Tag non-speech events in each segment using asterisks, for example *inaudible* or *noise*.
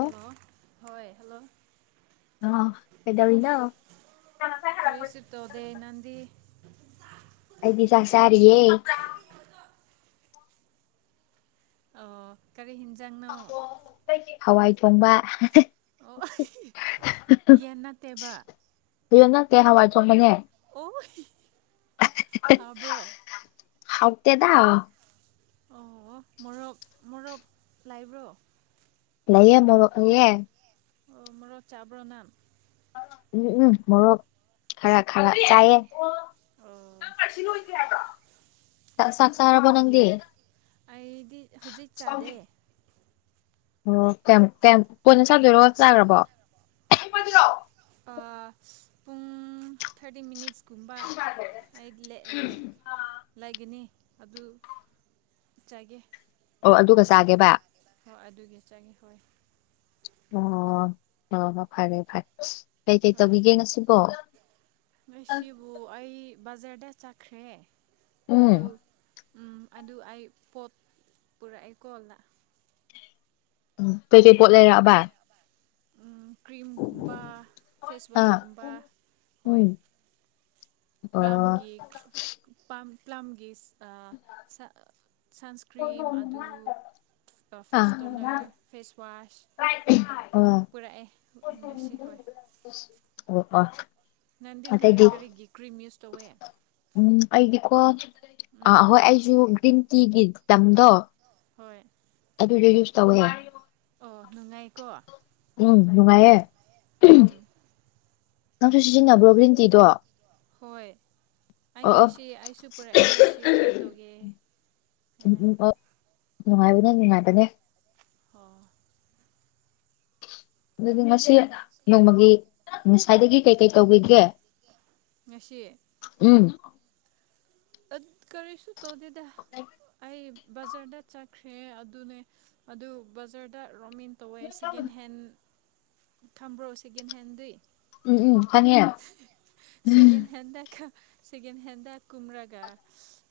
Hello ꯍꯣꯏ hello hello ꯀꯩꯗꯧꯔꯤꯅꫭ ꯀꯔꯤꯁꯨ ꯇꯧꯗꯦ ꯅꯪꯗꯤ ꯑꯩꯗꯤ ꯆꯥꯛ ꯆꯥꯔꯤꯌꯦ ꯑꯣ ꯀꯔꯤ ꯍꯤꯟꯖꯥꯡꯅꯣ ꯍꯋꯥꯏ ꯊꯣꯡꯕ ꯑꯣ ꯌꯦꯟ ꯅꯠꯇꯦꯕ ꯌ‌ꯦꯟ ꯅꯠꯇ‌ꯦ ꯍꯋꯥꯏ ꯊꫭꯡꯕꯅꯦ ꯑꯣ ꯍꯥꯎꯕ꯭ꯔꯣ ꯍꯥꯎꯇꯦꯗ ꯑꯣ ꯃꯣꯔꫭꯛ ꯃꯣꯔꫭꯛ ꯂꯩꯕ꯭ꯔꯣ ꯂꯩꯌꯦ ꯃꫭꯔꫭꯛ ꯂꯩꯌ‌ꯦ ꯑꯣ ꯃꯣꯔꫭꯛ ꯆꯥꯕ꯭ꯔꫭ ꯅꯪ ꯎꯝ ꯎꯝ ꯃꯣꯔꯣꯛ ꯈꯔ ꯈꯔ ꯆꯥꯏꯌ‌ꯦ ꯑꯣ ꯆꯥꯛ ꯆꯥꯔꯕꫭ ꯅꯪꯗꯤ ꯑꯩꯗꯤ ꯍꯧꯖꯤꯛ ꯆꯥꯗꯦ ꯑꯣ ꯀꯩꯌꯥꯝ ꯀꯩꯌꯥꯝ ꯀꫭꯟꯅ ꯆꯥꯗꯣꯏꯔꯣ ꯆꯥꯈ꯭ꯔꯥꯕꯣ ꯄꯑꯣ *unintelligible* ꯑꯥ ꯄꯨꯡ ꯊꯥꯔꯇꯤ ꯃꯤꯅꯤꯠꯁ ꯀꯨꯝꯕ ꯑꯩ ꯏꯂꯦ *unintelligible* ꯏꯜꯂꯦ *unintelligible* ꯂꯩꯒꯅꯤ ꯑꯗꯨ ꯆꯥꯒꯦ ꯑꯣ ꯑꯗꯨꯒ ꯆꯥꯒꯦꯕ ꯍꯣꯏ ꯑꯗꯨꯒ ꯆꯥꯒ‌ꯦ ꯍꯣꯏ ꯑꯣ ꯍꯣꯏ ꯍꯣꯏ ꯐꯔꯦ ꯐꯔꯦ ꯀꯩꯀꯩ ꯍꯣꯏ ꯇꯧꯕꯤꯒꯦ ꯉꯁꯤꯕꯣ ꯉꯁꯤꯕꯨ ꯑꯩ ꯕꯖꯥꯔꯗ ꯆꯠꯈ꯭ꯔꯦ ꯎꯝ ꯑꯗꯨ ꯎꯝ ꯑꯗꯨ ꯑꯩ ꯄꯣꯠ ꯄꯨꯔꯛꯑ‌ꯦꯀꯣ ꯂꯥꯛ ꯎꯝ ꯀꯩꯀꯩ ꯄꯣꯠ ꯂꯩꯔꯛꯑꯕ ꯎꯝ ꯀ꯭ꯔꯤꯝꯒꯨꯝꯕ ꯑꯥ ꯐꯦꯁꯋꯥꯁꯀꯨꯝꯕ ꯍꯣꯏ ꯍ *unintelligible* ꯑꯝꯒꯤ ꯄꯝ ꯄ꯭ꯂꯝꯒꯤ ꯑꯥ ꯁꯥ ꯁꯟꯁꯀ꯭ꯔꯤꯝ ꯑꯗꯨ ꯐꯦꯁ ꯇꯣꯅꯔ ꯐꯦꯁꯋꯥꯁ ꯇꯥꯏ ꯊꯥꯏ ꯄꯨꯔꯛꯑꯦ ꯉꯁꯤ ꯍꯣꯏ ꯑꯣ ꯑꯥ ꯅꯪꯗꯤ ꯀꯔꯤ ꯀꯔꯤꯒꯤ ꯀ꯭ꯔꯤꯝ ꯌꯨꯁ ꯇꯧꯋꯦ ꯎꯝ ꯑꯩꯗꯤꯀꯣ ꯑꯥ ꯎꯝ ꯍꯣꯏ ꯑꯩꯁꯨ ꯒ꯭ꯔꯤꯟ ꯇꯤꯒꯤ ꯇꯝꯗꯣ ꯍꯣꯏ ꯑꯗꯨꯖꯨ ꯌꯨꯁ ꯇꯧꯋꯦ ꯑꯣ ꯅꯨꯡꯉꯥꯏꯀꯣ ꯎꯝ ꯅꯨꯡꯉꯥꯏꯌꯦ ꯎꯝ ꯅꯪꯁꯨ ꯁꯤꯖꯤꯟꯅꯕ꯭ꯔꯣ ꯒ꯭ꯔꯤꯟ ꯇꯤꯗꯣ ꯍꯣꯏ ꯑꯩ ꯑꯣ ꯑꯣ ꯉꯁꯤ ꯑꯩꯁꯨ ꯄꯨꯔꯛꯑꯦ ꯉꯁꯤ ꯇ꯭ꯔꯥꯏ ꯇꯧꯒꯦ ꯎꯝ ꯍꯥꯏꯅ ꯎꯝ ꯅꯨꯡꯉꯥꯏꯕꯅꯦ ꯅꯨꯡꯉꯥꯏꯕꯅꯦ ꯍꯣꯏ ꯑꯗꯨꯗꯤ ꯉꯁꯤ ꯅꯣꯡꯃꯒꯤ ꯉꯁꯥꯏꯗꯒꯤ ꯀꯩꯀꯩ ꯇꯧꯒꯤꯒꯦ ꯉꯁꯤ ꯎꯝ ꯑꯠ ꯀꯔꯤꯁꯨ ꯇꯧꯗꯦꯗ ꯑꯩ ꯕꯖꯥꯔꯗ ꯆꯠꯈ꯭ꯔꯦ ꯑꯗꯨꯅꯦ ꯑꯗꯨ ꯕꯖꯥꯔꯗ ꯔꯣꯃꯤꯟ ꯇꯧꯋꯦ ꯁꯦꯀꯦꯟ ꯍꯦꯟ ꯈꯝꯕ꯭ꯔꯣ ꯁꯦꯀꯦꯟ ꯍꯦꯟꯗꯤ ꯎꯝ ꯎꯝ ꯈꯪꯉꯦ ꯁꯦꯀꯦꯟ ꯍꯦꯟꯗꯥ ꯈꯥ ꯁꯦꯀꯦꯟ ꯍꯦꯟꯗꯥ ꯀꯨꯝꯔꯥꯒ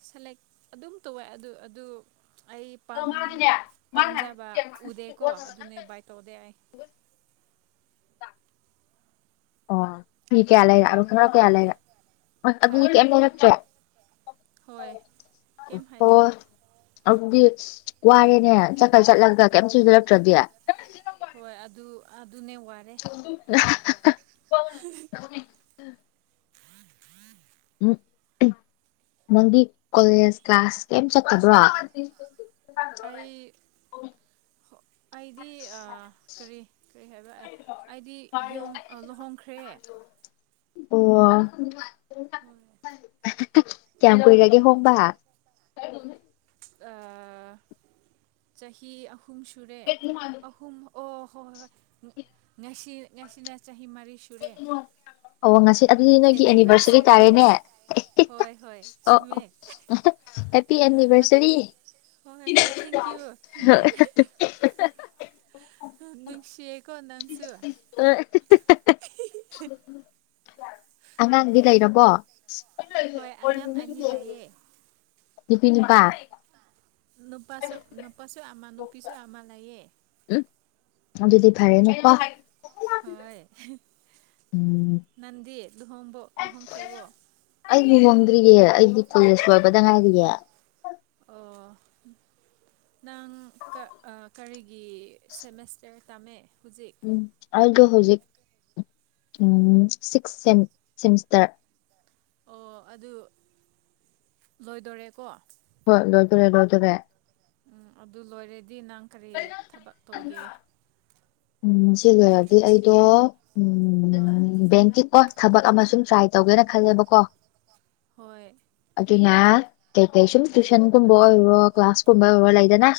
ꯁꯦꯂꯦꯛ ꯑꯗꯨꯝ ꯇꯧꯋꯦ ꯑꯗꯨ ꯑꯗꯨ ꯑꯩ ꯄꯥꯝ ꯄꯥꯝꯖꯕ ꯎꯗꯦꯀꯣ ꯑꯗꯨꯅꯦ ꯕꯥꯏ ꯇꯧꯗꯦ ꯑꯩ ꯑꯣ ꯐꯤ ꯀꯌꯥ ꯑꯄꯥꯝꯕ ꯂꯩꯔꯛꯑꯕ ꯄꯣꯠ ꯈꯪꯒ꯭ꯔꯥ ꯀꯌꯥ ꯎꯗꯦ ꯂꯩꯔꯦ ꯑꯥ ꯍꯥ ꯑꯗꯨꯗꯤ ꯀꯩꯝ ꯂꯩꯔꯛꯇ꯭ꯔꯦ ꯍꯣꯏ ꯀꯩꯝ ꯑꯣ ꯍꯥꯏꯗꯦ ꯑꯗꯨꯗꯤ ꯋꯥꯔꯦꯅꯦ ꯆꯠꯀꯩ ꯆꯠꯂꯒ ꯀꯩꯝ ꯁꯨ ꯂꯩꯔꯛꯇ꯭ꯔꯥꯗꯤ ꯍꯣꯏ ꯑꯗꯨ ꯑꯗꯨꯅꯦ ꯋꯥꯔꯦ *inaudible* *unintelligible* ꯎꯝ ꯃꯪꯗꯤ ꯀꯣꯂꯦꯖ ꯀ꯭ꯂꯥꯁ ꯀꯩꯝ ꯆꯠꯇꯕ꯭ꯔꯣ ꯑꯩ ꯑꯩꯗꯤ ꯑꯥ ꯀꯔꯤ ꯀꯔꯤ ꯍꯥꯏꯕ ꯑꯦ ꯑꯩꯗꯤ ꯌꯨꯝ ꯑꯥ ꯂꯨꯍꯣꯡꯈ꯭ꯔꯦ ꯑꯣ ꯍꯣꯏ ꯀꯌꯥꯝ ꯀꯨꯏꯔꯒꯦ ꯍꯣꯡꯕ ꯑꯥ ꯆꯍꯤ ꯑꯍꯨꯝ ꯁꯨꯔꯦ ꯑꯍꯨꯝ ꯑꯣ ꯍꯣꯏ ꯍꯣꯏ ꯉ ꯉꯁꯤ ꯉꯁꯤꯅ ꯆꯍꯤ ꯃꯔꯤ ꯁꯨꯔꯦ ꯑꯣ ꯉꯁꯤ ꯑꯗꯨꯗꯤ ꯅꯣꯏꯒꯤ ꯑꯦꯅꯤꯚꯔꯁꯔꯤ ꯑꯦꯅꯤꯚꯔꯁꯔꯤꯅꯦ ꯇꯥꯔꯦꯅꯦ ꯍꯣꯏ ꯍꯣꯏ ꯑꯣ ꯆꯨꯝꯃꯦ ꯑꯣ ꯍꯦꯄꯤ ꯑꯦꯅꯤꯚꯔꯁꯔꯤ ꯍꯣꯏ ꯍꯣꯏ ꯊꯦꯡꯀ꯭ꯌꯨ ꯅꯨꯡꯉꯥꯏ *unintelligible* ꯅꯨꯡꯁꯤꯌꯦꯀꯣ ꯅꯪꯁꯨ ꯑꯉꯥꯡꯗꯤ ꯂꯩꯔꯕꯣ ꯍꯣꯏ ꯑꯉꯥꯝ ꯑꯅꯤ ꯂꯩꯌꯦ ꯅꯨꯄꯤ ꯅꯤꯄꯥ ꯅꯨꯄꯥꯁꯨ ꯅꯨꯄꯥꯁꯨ ꯑꯃ ꯅꯨꯄꯤꯁꯨ ꯑꯃ ꯂꯩꯌꯦ ꯎꯝ ꯑꯗꯨꯗꯤ ꯐꯔꯦꯅꯦꯀꯣ ꯍꯣꯏ ꯎꯝ ꯅꯪꯗꯤ ꯂꯨꯍꯣꯡꯕꯣ ꯂꯨꯍꯣꯡꯈ꯭ꯔꯦꯕꯣ ꯑꯩꯗꯤ ꯂꯨꯍꯣꯡꯗ꯭ꯔꯤꯌꯦ ꯑꯩꯗꯤ ꯀꯣꯂꯦꯁ ꯂꯣꯏꯕꯗ ꯉꯥꯏꯔꯤꯌꯦ ꯑꯣ ꯅꯪ ꯀꯔꯤꯒꯤ ꯁꯦꯃꯦꯁꯇꯔ ꯇꯝꯃꯦ ꯍꯧꯖꯤꯛ ꯎꯝ ꯑꯩꯗꯣ ꯍꯧꯖꯤꯛ ꯎꯝ ꯁꯤꯛꯁ ꯁꯦꯃꯤꯁꯇꯔ ꯑꯣ ꯑꯗꯨ ꯂꯣꯏꯗꯣꯔꯦꯀꯣ ꯍꯣꯏ ꯂꯣꯏꯗꯣꯔꯦ ꯂꯣꯏꯗꯣꯔꯦ ꯎꯝ ꯑꯗꯨ ꯂꯣꯏꯔꯗꯤ ꯅꯪ ꯀꯔꯤ ꯊꯕꯛ ꯇꯧꯒꯦ ꯎꯝ ꯁꯤ ꯂꯣꯏꯔꯗꯤ ꯑꯩꯗꯣ ꯍꯣꯏ ꯎꯝ ꯕꯦꯡꯀꯤ ꯀꯣ ꯊꯕꯛ ꯑꯃ ꯁꯨꯝ ꯇ꯭ꯔꯥꯏ ꯇꯧꯒꯦꯅ ꯈꯜꯂꯦꯕꯀꯣ ꯍꯣꯏ ꯑꯗꯨꯅ ꯀꯩꯀꯩ ꯁꯨꯝ ꯇꯨꯏꯁꯟꯒꯨꯝꯕ ꯑꯣꯏꯔꯣ ꯀ꯭ꯂꯥꯁꯀꯨꯝꯕ ꯑꯣꯏꯔꯣ ꯂꯩꯗꯅ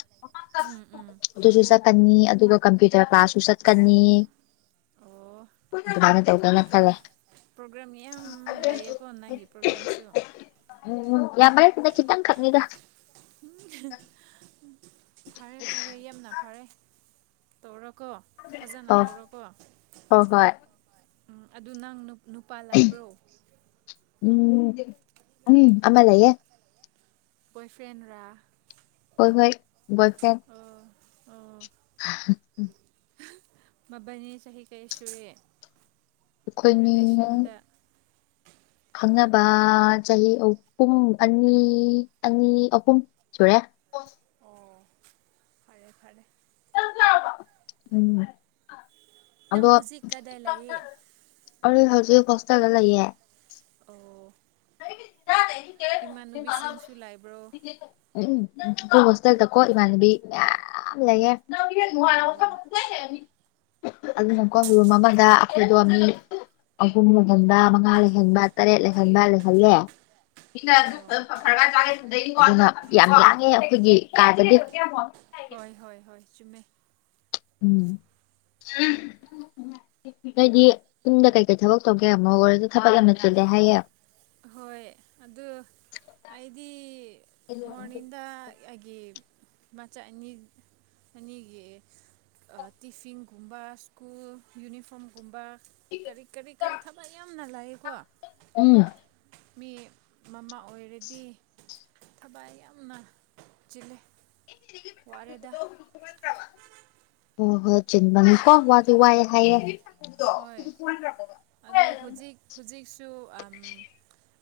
ꯎꯝ ꯎꯝ ꯑꯗꯨꯁꯨ ꯆꯠꯀꯅꯤ ꯑꯗꯨꯒ ꯀꯝꯄ꯭ꯌꯨꯇꯔ ꯀ꯭ꯂꯥꯁꯁꯨ ꯆꯠꯀꯅꯤ ꯑꯣ ꯑꯗꯨꯃꯥꯢꯅ ꯈꯥꯜꯂꯦ ꯄ꯭ꯔꯣꯒ꯭ꯔꯥꯝ ꯌꯥꯝ ꯂꯩꯌꯦꯀꯣ ꯅꯪꯒꯤ ꯄ꯭ꯔꯣꯒ꯭ꯔꯥꯝꯁꯨ ꯎꯝ ꯌꯥꯝꯕ ꯅꯠꯇꯦꯗꯥ ꯈꯤꯇꯪ ꯈꯛꯅꯤꯗ ꯐꯔꯦ ꯐꯔꯦ ꯌꯥꯝꯅ ꯐꯔꯦ ꯇꯧꯔꯣꯀꯣ ꯐꯖꯅ ꯑꯣ ꯇꯧꯔꯣꯀꯣ ꯍꯣꯏ ꯍꯣꯏ ꯎꯝ ꯑꯗꯨ ꯅꯪ ꯅꯨꯄꯥ ꯂꯥꯏꯕ꯭ꯔꯣ ꯎꯝ ꯎꯝ ꯑꯃ ꯂꯩꯌꯦ ꯕꯣꯏ ꯐ꯭ꯔꯦꯟ ꯔ ꯍꯣꯏ ꯍꯣꯏ ꯕꯣꯏ ꯐ꯭ꯔꯦꯟ ꯑꯣ ꯑꯣ *inaudible* ꯅꯕꯥꯟꯅꯤ ꯆꯍꯤ ꯀꯌꯥ ꯁꯨꯔꯦ ꯑꯩꯈꯣꯏꯅꯤ ꯔꯤꯂꯦꯁꯟꯗ ꯈꯪꯅꯕ ꯆꯍꯤ ꯑꯍꯨꯝ ꯑꯅꯤ ꯑꯅꯤ ꯑꯍꯨꯝ ꯁꯨꯔꯦ ꯑꯣ ꯐꯔꯦ ꯐꯔꯦ ꯎꯝ ꯅꯪ ꯑꯗꯣ ꯍꯧꯖꯤꯛ ꯀꯥꯢꯗ ꯂꯩꯌꯦ ꯑꯩ ꯍꯧꯖꯤꯛ ꯍꯣꯇꯦꯜ ꯗ ꯂꯩꯑꯦ ꯑꯣ ꯏꯃꯥꯟꯅꯕꯤꯁꯤꯡꯁꯨ ꯂꯩꯕ꯭ꯔꯣ ꯑꯈꯣꯏ ꯍꯣꯁꯇꯦꯜꯗꯀꯣ ꯏꯃꯥꯟꯅꯕꯤ ꯃꯌꯥꯝ ꯂꯩꯌꯦ ꯑꯣ ꯑꯗꯨꯅꯀꯣ ꯔꯨꯝ ꯑꯃꯗ ꯑꯩꯈꯣꯏꯗꯣ ꯃꯤ ꯑꯍꯨꯝ ꯂꯩꯍꯟꯕ ꯃꯉꯥ ꯂꯩꯍꯟꯕ ꯇꯔꯦꯠ ꯂꯩꯍꯟꯕ ꯂꯩꯍꯜꯂꯦ ꯑꯣ ꯌꯥꯝ ꯂꯥꯡꯉꯦ ꯑꯩꯈꯣꯏꯒꯤ ꯀꯥꯗꯗꯤ ꯍꯣꯏ ꯍꯣꯏ ꯍꯣꯏ ꯆꯨꯝꯃꯦ ꯎꯝ ꯅꯣꯏꯗꯤ ꯌꯨꯝꯗ ꯀꯩꯀꯩ ꯊꯕꯛ ꯇꯧꯒꯦ ꯃꯧ ꯑꯣꯏꯔꯁꯨ ꯊꯕꯛ ꯌꯥꯝꯅ ꯆꯜꯂꯦ ꯍꯥꯏꯌꯦ ꯍꯣꯏ ꯑꯗꯨ ꯑꯩꯗꯤ ꯃꯣꯔꯅꯤꯡꯗ ꯑꯩꯒꯤ ꯃꯆꯥ ꯑꯅꯤ ꯑꯅꯤꯒꯤ ꯇꯤꯐꯤꯟꯒꯨꯝꯕ ꯁ꯭ꯀꯨꯜ ꯌꯨꯅꯤꯐꯣꯔꯝꯒꯨꯝꯕ ꯀꯔꯤ ꯀꯔꯤ ꯀꯔꯤ ꯊꯕꯛ ꯌꯥꯝꯅ ꯂꯩꯌꯦꯀꯣ ꯑꯝ ꯃꯤ ꯃꯃꯥ ꯑꯣꯏꯔꯗꯤ ꯊꯕꯛ ꯌꯥꯝꯅ ꯆꯤꯜꯂꯦ ꯋꯥꯔꯦꯗꯥ ꯍꯣꯏ ꯍꯣꯏ ꯆꯤꯟꯕꯅꯤꯀꯣ ꯋꯥꯗꯤ ꯋꯥꯏ ꯍꯥꯏꯌꯦ ꯍꯣꯏ ꯑꯗꯨ ꯍꯨꯖꯤꯛ ꯍꯨꯖꯤꯛꯁꯨ ꯑꯝ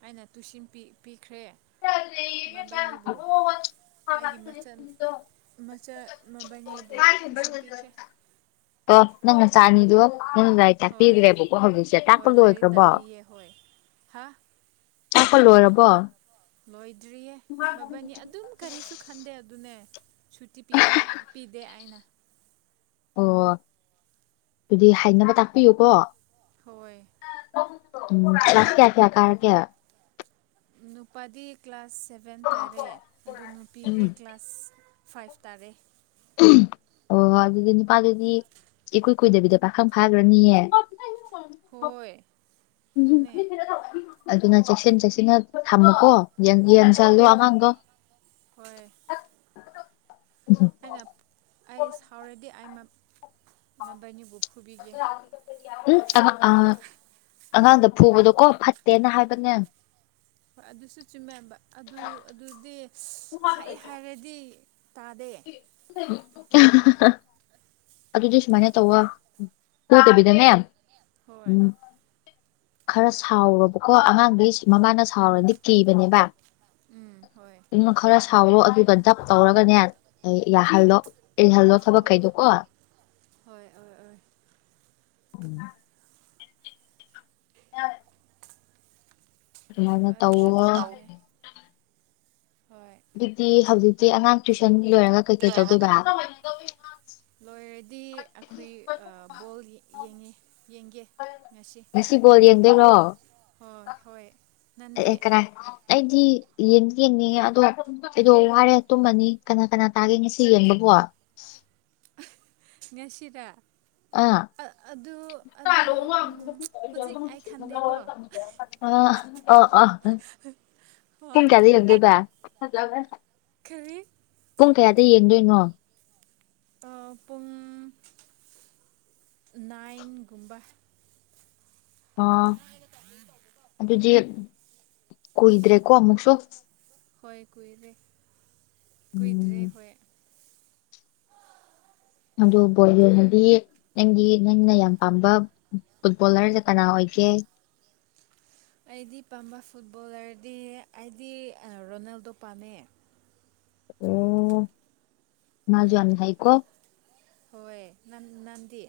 ꯑꯩꯅꯥ ꯇꯨꯏꯁꯤꯟ ꯄꯤ ꯄꯤꯈ꯭ꯔꯦ ꯃꯕꯥꯅꯤꯕꯨ ꯑꯩꯒꯤ ꯃꯆꯟ ꯃꯆꯥ ꯃꯕꯥꯟꯅꯤꯕꯨ ꯇꯨꯁꯤꯟ ꯄꯤꯈ꯭ꯔꯦ ꯑꯣ ꯅꯪ ꯅꯆꯥ ꯑꯅꯤꯗꯣ ꯅꯪꯅ ꯂꯥꯏꯔꯤꯛ ꯍꯣꯏ ꯇꯥꯛꯄꯤꯈ꯭ꯔꯦꯕꯀꯣ ꯍꯧꯖꯤꯛꯁꯦ ꯑ ꯇꯥꯛꯄ ꯍꯣꯏ ꯂꯥꯏꯔꯤꯛ ꯂꯣꯏꯈ꯭ꯔꯕꯣ ꯇꯥꯛꯄꯤꯌꯦ ꯍꯣꯏ ꯍꯥꯥ ꯇꯥꯛꯄ ꯂꯣꯏꯔꯕꯣ ꯂꯣꯏꯗ꯭ꯔꯤꯌꯦ ꯃꯕꯟꯅꯤ ꯑꯗꯨꯝ ꯀꯔꯤꯁꯨ ꯈꯟꯗꯦ ꯑꯗꯨꯅꯦ ꯁꯨꯇꯤ ꯄꯤꯈ꯭ꯔꯦ ꯄꯤꯗꯦ ꯑꯩꯅ ꯑꯣ ꯑꯗꯨꯗꯤ ꯍꯩꯅꯕ ꯇꯥꯛꯄꯤꯌꯨꯀꯣ ꯍꯣꯏ ꯀ꯭ꯂꯥꯁ ꯀꯌꯥ ꯀꯌꯥ ꯀꯥꯔꯒꯦ ꯅꯨꯄꯥꯗꯤ ꯀ꯭ꯂꯥꯁ ꯁꯚꯦꯟ ꯇꯥꯔꯦ ꯑꯗꯨ ꯅꯨꯄꯤꯗꯤ ꯎꯝ ꯀ꯭ꯂꯥꯁ ꯐꯥꯏꯚ ꯇꯥꯔꯦ ꯑꯣ ꯑꯗꯨ ꯑꯗꯨꯗꯤ ꯅꯨꯄꯥ ꯗꯨꯗꯤ ꯏꯀꯨꯏ ꯀꯨꯏꯗꯕꯤꯗ ꯄꯥꯈꯪ ꯐꯥꯒ꯭ꯔꯅꯤꯌꯦ ꯍꯣꯏ ꯑꯗꯨꯅꯦ ꯑꯗꯨꯅ ꯆꯦꯛꯁꯤꯟ ꯆꯦꯛꯁꯤꯟꯅ ꯊꯝꯃꯨꯀꯣ ꯌꯦꯡꯗꯤ ꯍꯣꯏ ꯌꯦꯡꯁꯜꯂꯣ ꯑꯉꯥꯡꯗꯣ ꯍꯣꯏ ꯑꯩꯅ ꯑꯩ ꯁꯥꯎꯔꯗꯤ ꯑꯩ ꯃ ꯃꯕꯥꯏꯅꯤꯕꯨ ꯎꯝ ꯑꯥ ꯑꯉꯥꯡꯗ ꯐꯨꯕꯗꯣ ꯀꯣ ꯐꯠꯇꯦꯅ ꯍꯥꯏꯕꯅꯦ ꯍꯣꯏ ꯑꯗꯨꯁꯨ ꯆꯨꯝꯃꯦꯕ ꯑꯗꯨ ꯑꯗꯨꯗꯤ ꯍꯥꯏ ꯍꯥꯏꯔꯗꯤ ꯇꯥꯗꯦ *unintelligible* ꯑꯗꯨꯗꯤ ꯁꯨꯃꯥꯏꯅ ꯇꯧꯋꯣ ꯐꯨꯗꯕꯤꯗꯅꯦ ꯍꯣꯏ ꯎꯝ ꯈꯔ ꯁꯥꯎꯔꯣꯕ ꯀꯣ ꯑꯉꯥꯡꯗꯤ ꯃꯃꯥꯅ ꯁꯥꯎꯔꯗꯤ ꯀꯤꯕꯅꯦꯕ ꯎꯝ ꯍꯣꯏ ꯅ ꯈꯔ ꯁꯥꯎꯔꯣ ꯑꯗꯨꯒ ꯗꯞ ꯇꯧꯔꯒꯅꯦ ꯍꯣꯏ ꯌꯥꯍꯜꯂꯣ ꯏꯜꯍꯜꯂꯣ ꯑꯣ ꯊꯕꯛꯈꯩꯗꯣꯀꯣ ꯍꯣꯏ ꯍꯣꯏ ꯍꯣꯏ ꯎꯝ ꯌꯥꯔꯦ ꯍꯣꯏ ꯑꯗꯨꯁꯨ ꯇꯧꯋꯣ ꯆꯨꯝꯃꯦ ꯍꯣꯏ ꯑꯗꯨꯗꯤ ꯍꯧꯖꯤꯛꯇꯤ ꯑꯉꯥꯡ ꯇꯨꯏꯁꯟꯒꯤ ꯂꯣꯏꯔꯒ ꯀꯩꯀꯩ ꯇꯧꯗꯣꯏꯕ ꯂꯣꯏꯔꯗꯤ ꯑꯈꯣꯏ ꯑ ꯕꯣꯜ ꯌꯦꯡꯉꯤ ꯌꯦꯡꯒꯦ ꯉꯁꯤ ꯁꯤ ꯕꯣꯜ ꯌꯦꯡꯗꯣꯏꯔꯣ ꯍꯣꯏ ꯍꯣꯏ ꯑꯦ ꯅꯪꯗꯤ ꯑꯦ ꯀꯔꯥꯏ ꯑꯩꯗꯤ ꯌꯦꯡꯗꯤ ꯌꯦꯡꯅꯤꯡꯉꯦ ꯑꯗꯣ ꯑꯩꯗꯣ ꯋꯥꯔꯦ ꯇꯨꯝꯃꯅꯤ ꯀꯅꯥ ꯀꯅꯥ ꯇꯥꯒꯦ ꯉꯁꯤ ꯌꯦꯡꯕꯕꯣ ꯉꯁꯤꯔꯥ ꯑꯥ ꯑꯗꯨ ꯑꯗꯨ ꯍꯨꯖꯤꯛ ꯑꯩ ꯈꯟꯗꯦꯀꯣ ꯑ ꯑ ꯑ ꯄꯨꯡ ꯍꯣꯏ ꯀꯌꯥꯗ ꯌꯦꯡꯗꯣꯏꯕ *unintelligible* ꯈꯔꯤ ꯄꯨꯡ ꯀꯌꯥꯗ ꯌꯦꯡꯗꯣꯏꯅꯣ ꯑꯥ ꯄꯨꯡ ꯅꯥꯏꯟꯒꯨꯝꯕ ꯑꯥ *unintelligible* ꯑꯗꯨꯗꯤ ꯀꯨꯏꯗ꯭ꯔꯦꯀꯣ ꯑꯃꯨꯛꯁꯨ ꯍꯣꯏ ꯀꯨꯏꯗ꯭ꯔꯦ ꯀꯨꯏꯗ꯭ꯔꯦ ꯎꯝ ꯍꯣꯏ ꯑꯗꯨ *unintelligible* ꯍꯥꯏꯗꯤ ꯅꯪꯒꯤ ꯅꯪꯅ ꯌꯥꯝ ꯄꯥꯝꯕ ꯐꯨꯠꯕꯣꯂꯔꯁꯦ ꯀꯅꯥ ꯑꯣꯏꯒꯦ ꯑꯩꯗꯤ ꯄꯥꯝꯕ ꯐꯨꯠꯕꯣꯂꯔꯗꯤ ꯑꯩꯗꯤ ꯔꯣꯅꯥꯜꯗꯣ ꯄꯥꯝꯃꯦ ꯑꯣ ꯃꯥꯖꯨ ꯍꯣꯏ ꯌꯥꯝ ꯍꯩꯀꯣ ꯍꯣꯏ ꯅꯪ ꯅꯪꯗꯤ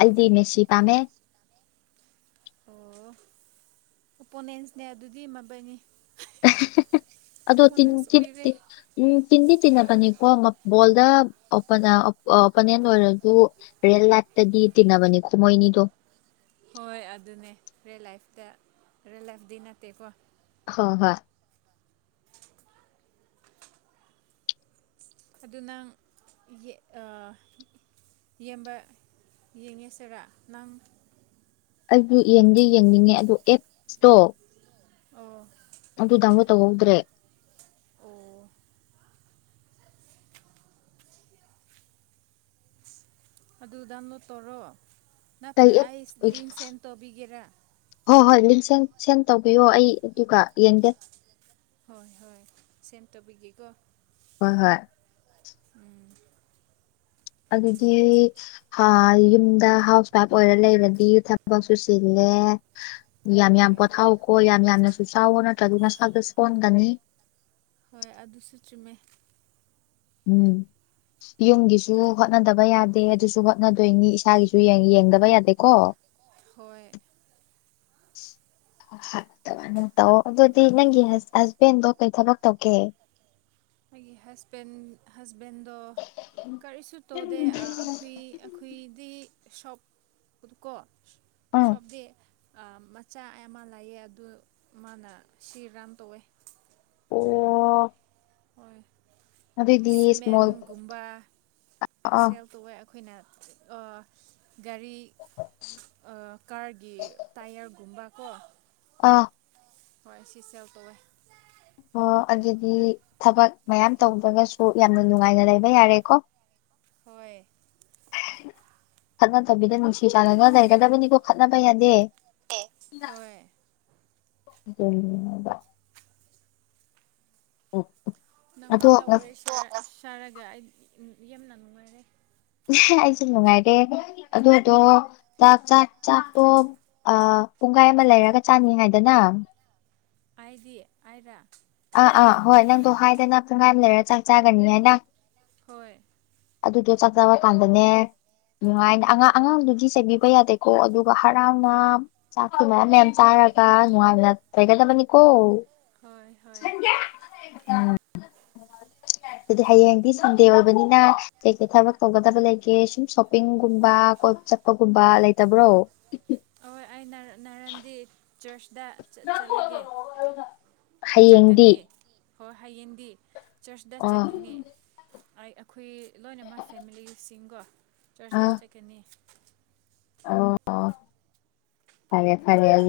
ꯑꯩꯗꯤ ꯃꯦꯁꯤ ꯄꯥꯝꯃꯦ ꯑꯣ ꯑꯣꯄꯣꯅꯦꯟꯁꯅꯦ ꯑꯗꯨꯗꯤ ꯃꯕꯥꯅꯤ ꯑꯗꯣ ꯇꯤꯟ ꯑꯣꯄꯣꯅꯦꯟꯁ ꯇꯤꯟ ꯑꯣꯏꯔꯦ ꯎꯝ ꯇꯤꯟꯗꯤ ꯇꯤꯟꯅꯕꯅꯤꯀꯣ ꯕꯣꯜꯗ ꯑꯣꯄꯣꯅꯦꯟ ꯑꯣꯏꯔꯁꯨ ꯔꯦꯜ ꯂꯥꯏꯐꯇꯗꯤ ꯇꯤꯟꯅꯕꯅꯤ ꯃꯣꯏꯅꯤꯗꯣ ꯍꯣꯏ ꯑꯗꯨꯅꯦ ꯔꯤꯌꯜ ꯂꯥꯏꯐꯇ ꯔꯤꯌꯜ ꯂꯥꯏꯐꯗꯤ ꯅꯠꯇꯦꯀꯣ ꯍꯣꯏ ꯍꯣꯏ ꯑꯗꯨ ꯅꯪ ꯌꯦꯡꯕ ꯌꯦꯡꯉꯦꯁꯤꯔꯥ ꯅꯪ ꯑꯩꯗꯤ ꯌꯦꯡꯗꯤ ꯌꯦꯡꯅꯤꯡꯉꯦ ꯑꯗꯣ ꯑꯦꯞꯁꯇꯣ ꯑꯣ ꯑꯗꯨ ꯗꯥꯎꯟꯂꯣꯗ ꯇꯧꯍꯧꯗ꯭ꯔꯦ ꯑꯣ ꯑꯗꯨ ꯗꯥꯎꯟꯂꯣꯗ ꯇꯧꯔꯣ ꯀꯩ ꯅꯠꯇ꯭ꯔ ꯑꯦꯞ ꯑꯩ ꯑꯣꯏꯒꯦ? ꯂꯤꯛ ꯁꯦꯟ ꯇꯧꯕꯤꯒꯦꯔꯥ ꯍꯣꯏ ꯍꯣꯏ ꯂꯤꯡꯁ ꯁꯦꯟ ꯁꯦꯟ ꯇꯧꯕꯤꯌꯣ ꯑꯩ ꯑꯗꯨꯒ ꯌꯦꯡꯒꯦ ꯍꯣꯏ ꯍꯣꯏ ꯁꯦꯟ ꯇꯧꯕꯤꯒꯦꯀꯣ ꯍꯣꯏ ꯍꯣꯏ ꯎꯝ ꯑꯗꯨꯗꯤ ꯍꯥ ꯌꯨꯝꯗ ꯍꯥꯎꯁ ꯋꯥꯏꯐ ꯑꯣꯏꯔ ꯂꯩꯔꯗꯤ ꯊꯕꯛꯁꯨꯨ ꯆꯤꯜꯂꯦ ꯌꯥꯝ ꯌꯥꯝ ꯍꯣꯏ ꯄꯣꯊꯥꯎꯈꯣ ꯌꯥꯝ ꯌꯥꯝꯅꯁꯨ ꯆꯥꯎꯒꯣ ꯅꯠꯇ꯭ꯔꯗꯤ ꯅꯁꯥꯗꯣ ꯁꯣꯟꯒꯅꯤ ꯍꯣꯏ ꯑꯗꯨꯁꯨ ꯆꯨꯝꯃꯦ ꯎꯝ ꯌꯨꯝꯒꯤꯁꯨ ꯍꯣꯠꯅꯗꯕ ꯌꯥꯗꯦ ꯑꯗꯨꯁꯨ ꯍꯣꯠꯅꯗꯣꯏꯅꯤ ꯏꯁꯥꯒꯤꯁꯨ ꯌꯦꯡ ꯌꯦꯡꯗꯕ ꯌꯥꯗꯦꯀꯣ ꯍꯣꯏ ꯇꯧꯑꯣ ꯑꯗꯨꯗꯤ ꯅꯪꯒꯤ ꯍꯁꯕꯦꯟꯗꯣ ꯀꯩ ꯊꯕꯛ ꯇꯧꯒꯦ ꯑꯩꯒꯤ ꯍꯁꯕꯦꯟ ꯍꯁꯕꯦꯟꯗꯣ ꯀꯔꯤꯁꯨ ꯇꯣꯗꯦ ꯑ ꯑꯩꯈꯣꯏ ꯑꯩꯈꯣꯢꯗꯤ ꯁꯣꯕ ꯀꯣ ꯎꯝ ꯁꯣꯕꯗꯦ ꯑ ꯃꯆꯥ ꯑꯃ ꯂꯩꯌꯦ ꯑꯗꯨ ꯃꯥꯅ ꯁꯤ ꯔꯥꯟ ꯇꯧꯋꯦ ꯑꯣ ꯍꯣꯏ ꯑꯗꯨꯏꯗꯤ ꯏꯁꯃꯣꯜ ꯁꯤꯃꯦꯟꯒꯨꯝꯕ ꯑꯥ ꯁꯦꯜ ꯇꯧꯋꯦ ꯑꯩꯈꯣꯏꯅ ꯑꯥ ꯒꯥꯔꯤ ꯑ ꯀꯥꯔꯒꯤ ꯇꯥꯏꯌꯔꯒꯨꯝꯕ ꯀꯣ ꯑꯥ ꯍꯣꯏ ꯑꯁꯤ ꯁꯦꯜ ꯇꯧꯋꯦ ꯑꯣ ꯑꯗꯨꯗꯤ ꯊꯕꯛ ꯃꯌꯥꯝ ꯇꯧꯗ꯭ꯔꯒꯁꯨ ꯌꯥꯝꯅ ꯅꯨꯡꯉꯥꯏꯅ ꯂꯩꯕ ꯌꯥꯔꯦꯀꯣ ꯍꯣꯏ ꯈꯠꯅꯗꯕꯤꯗ ꯅꯨꯡꯁꯤ ꯆꯥꯟꯅꯅ ꯂꯩꯒꯗꯕꯅꯤꯀꯣ ꯈꯠꯅꯕ ꯌꯥꯗꯦ ꯍꯣꯏ ꯗꯨꯅꯤꯕꯥ *unintelligible* ꯑꯩꯉꯣꯟꯗ ꯉꯁꯤ ꯋꯥꯔꯤ ꯁꯥ ꯁꯥꯔꯒ ꯌꯥꯝꯅ ꯅꯨꯡꯉꯥꯏꯔꯦ ꯑꯩꯁꯨ ꯅꯨꯡꯉꯥꯏꯔꯦ ꯑꯗꯨꯗꯣ ꯆꯥꯛ ꯆꯥꯛ ꯆꯥꯛꯇꯣ ꯑꯥ ꯄꯨꯡꯒꯥꯏ ꯑꯃ ꯂꯩꯔꯒ ꯆꯥꯅꯤ ꯍꯥꯏꯗꯅ ꯑꯥꯏꯗꯤ ꯑꯥꯏꯔ ꯑꯥ ꯑꯥ ꯍꯣꯏ ꯅꯪꯗꯣ ꯍꯥꯏꯗꯅ ꯄꯨꯡꯒꯥꯏ ꯑꯝ ꯂꯩꯔ ꯆꯥꯛ ꯆꯥꯒꯅꯤ ꯍꯥꯏꯅ ꯍꯣꯏ ꯑꯗꯨꯗꯣ ꯆꯥꯛ ꯆꯥꯕ ꯀꯥꯟꯗꯅꯦ ꯅꯨꯡꯉꯥꯏꯅ ꯑꯉꯥꯡ ꯑꯉꯥꯡꯗꯨꯒꯤ ꯆꯩꯕꯤꯕ ꯌꯥꯗꯦꯀꯣ ꯑꯗꯨꯒ ꯍꯔꯥꯎꯅꯥ ꯆꯥꯛꯇꯣ ꯃꯌꯥꯝ ꯃꯌꯥꯝ ꯆꯥꯔꯒ ꯅꯨꯡꯉꯥꯏꯅ ꯂꯩꯒꯗꯕꯅꯤꯀꯣ ꯍꯣꯏ ꯍꯣ *unintelligible* ꯎꯝ ꯗꯨꯗꯤ ꯍꯌꯦꯡꯗꯤ ꯁꯟꯗꯦ ꯑꯣꯏꯕꯅꯤꯅ ꯀꯩꯀꯩ ꯊꯕꯛ ꯇꯧꯒꯗꯕ ꯂꯩꯒꯦ ꯁꯨꯝ ꯁꯣꯞꯄꯤꯡꯒꯨꯝꯕ ꯀꯣꯏꯕ ꯆꯠ ꯄꯒꯨꯝꯕ ꯂꯩꯇꯕ꯭ꯔꯣ *unintelligible* ꯑꯩ ꯅꯔ ꯅꯔꯟꯗꯤ ꯆꯔꯆꯇ ꯆꯥ ꯆꯠꯂꯒꯦ ꯍꯌꯦꯡꯗꯤ ꯆꯠꯀꯅꯤ ꯍꯣꯏ ꯍꯌꯦꯟꯗꯤ ꯆꯔꯆꯇ ꯑꯣ ꯆꯠꯀꯅꯤ ꯑꯩ ꯑꯩꯈꯣꯏ ꯂꯣꯏꯅꯃꯥ ꯐꯦꯃꯤꯂꯤꯁꯤꯡꯒꯣ ꯆꯔꯆꯇ ꯆꯠꯀꯅꯤ ꯑꯣ ꯐꯔꯦ ꯐꯔꯦ ꯑꯗꯨ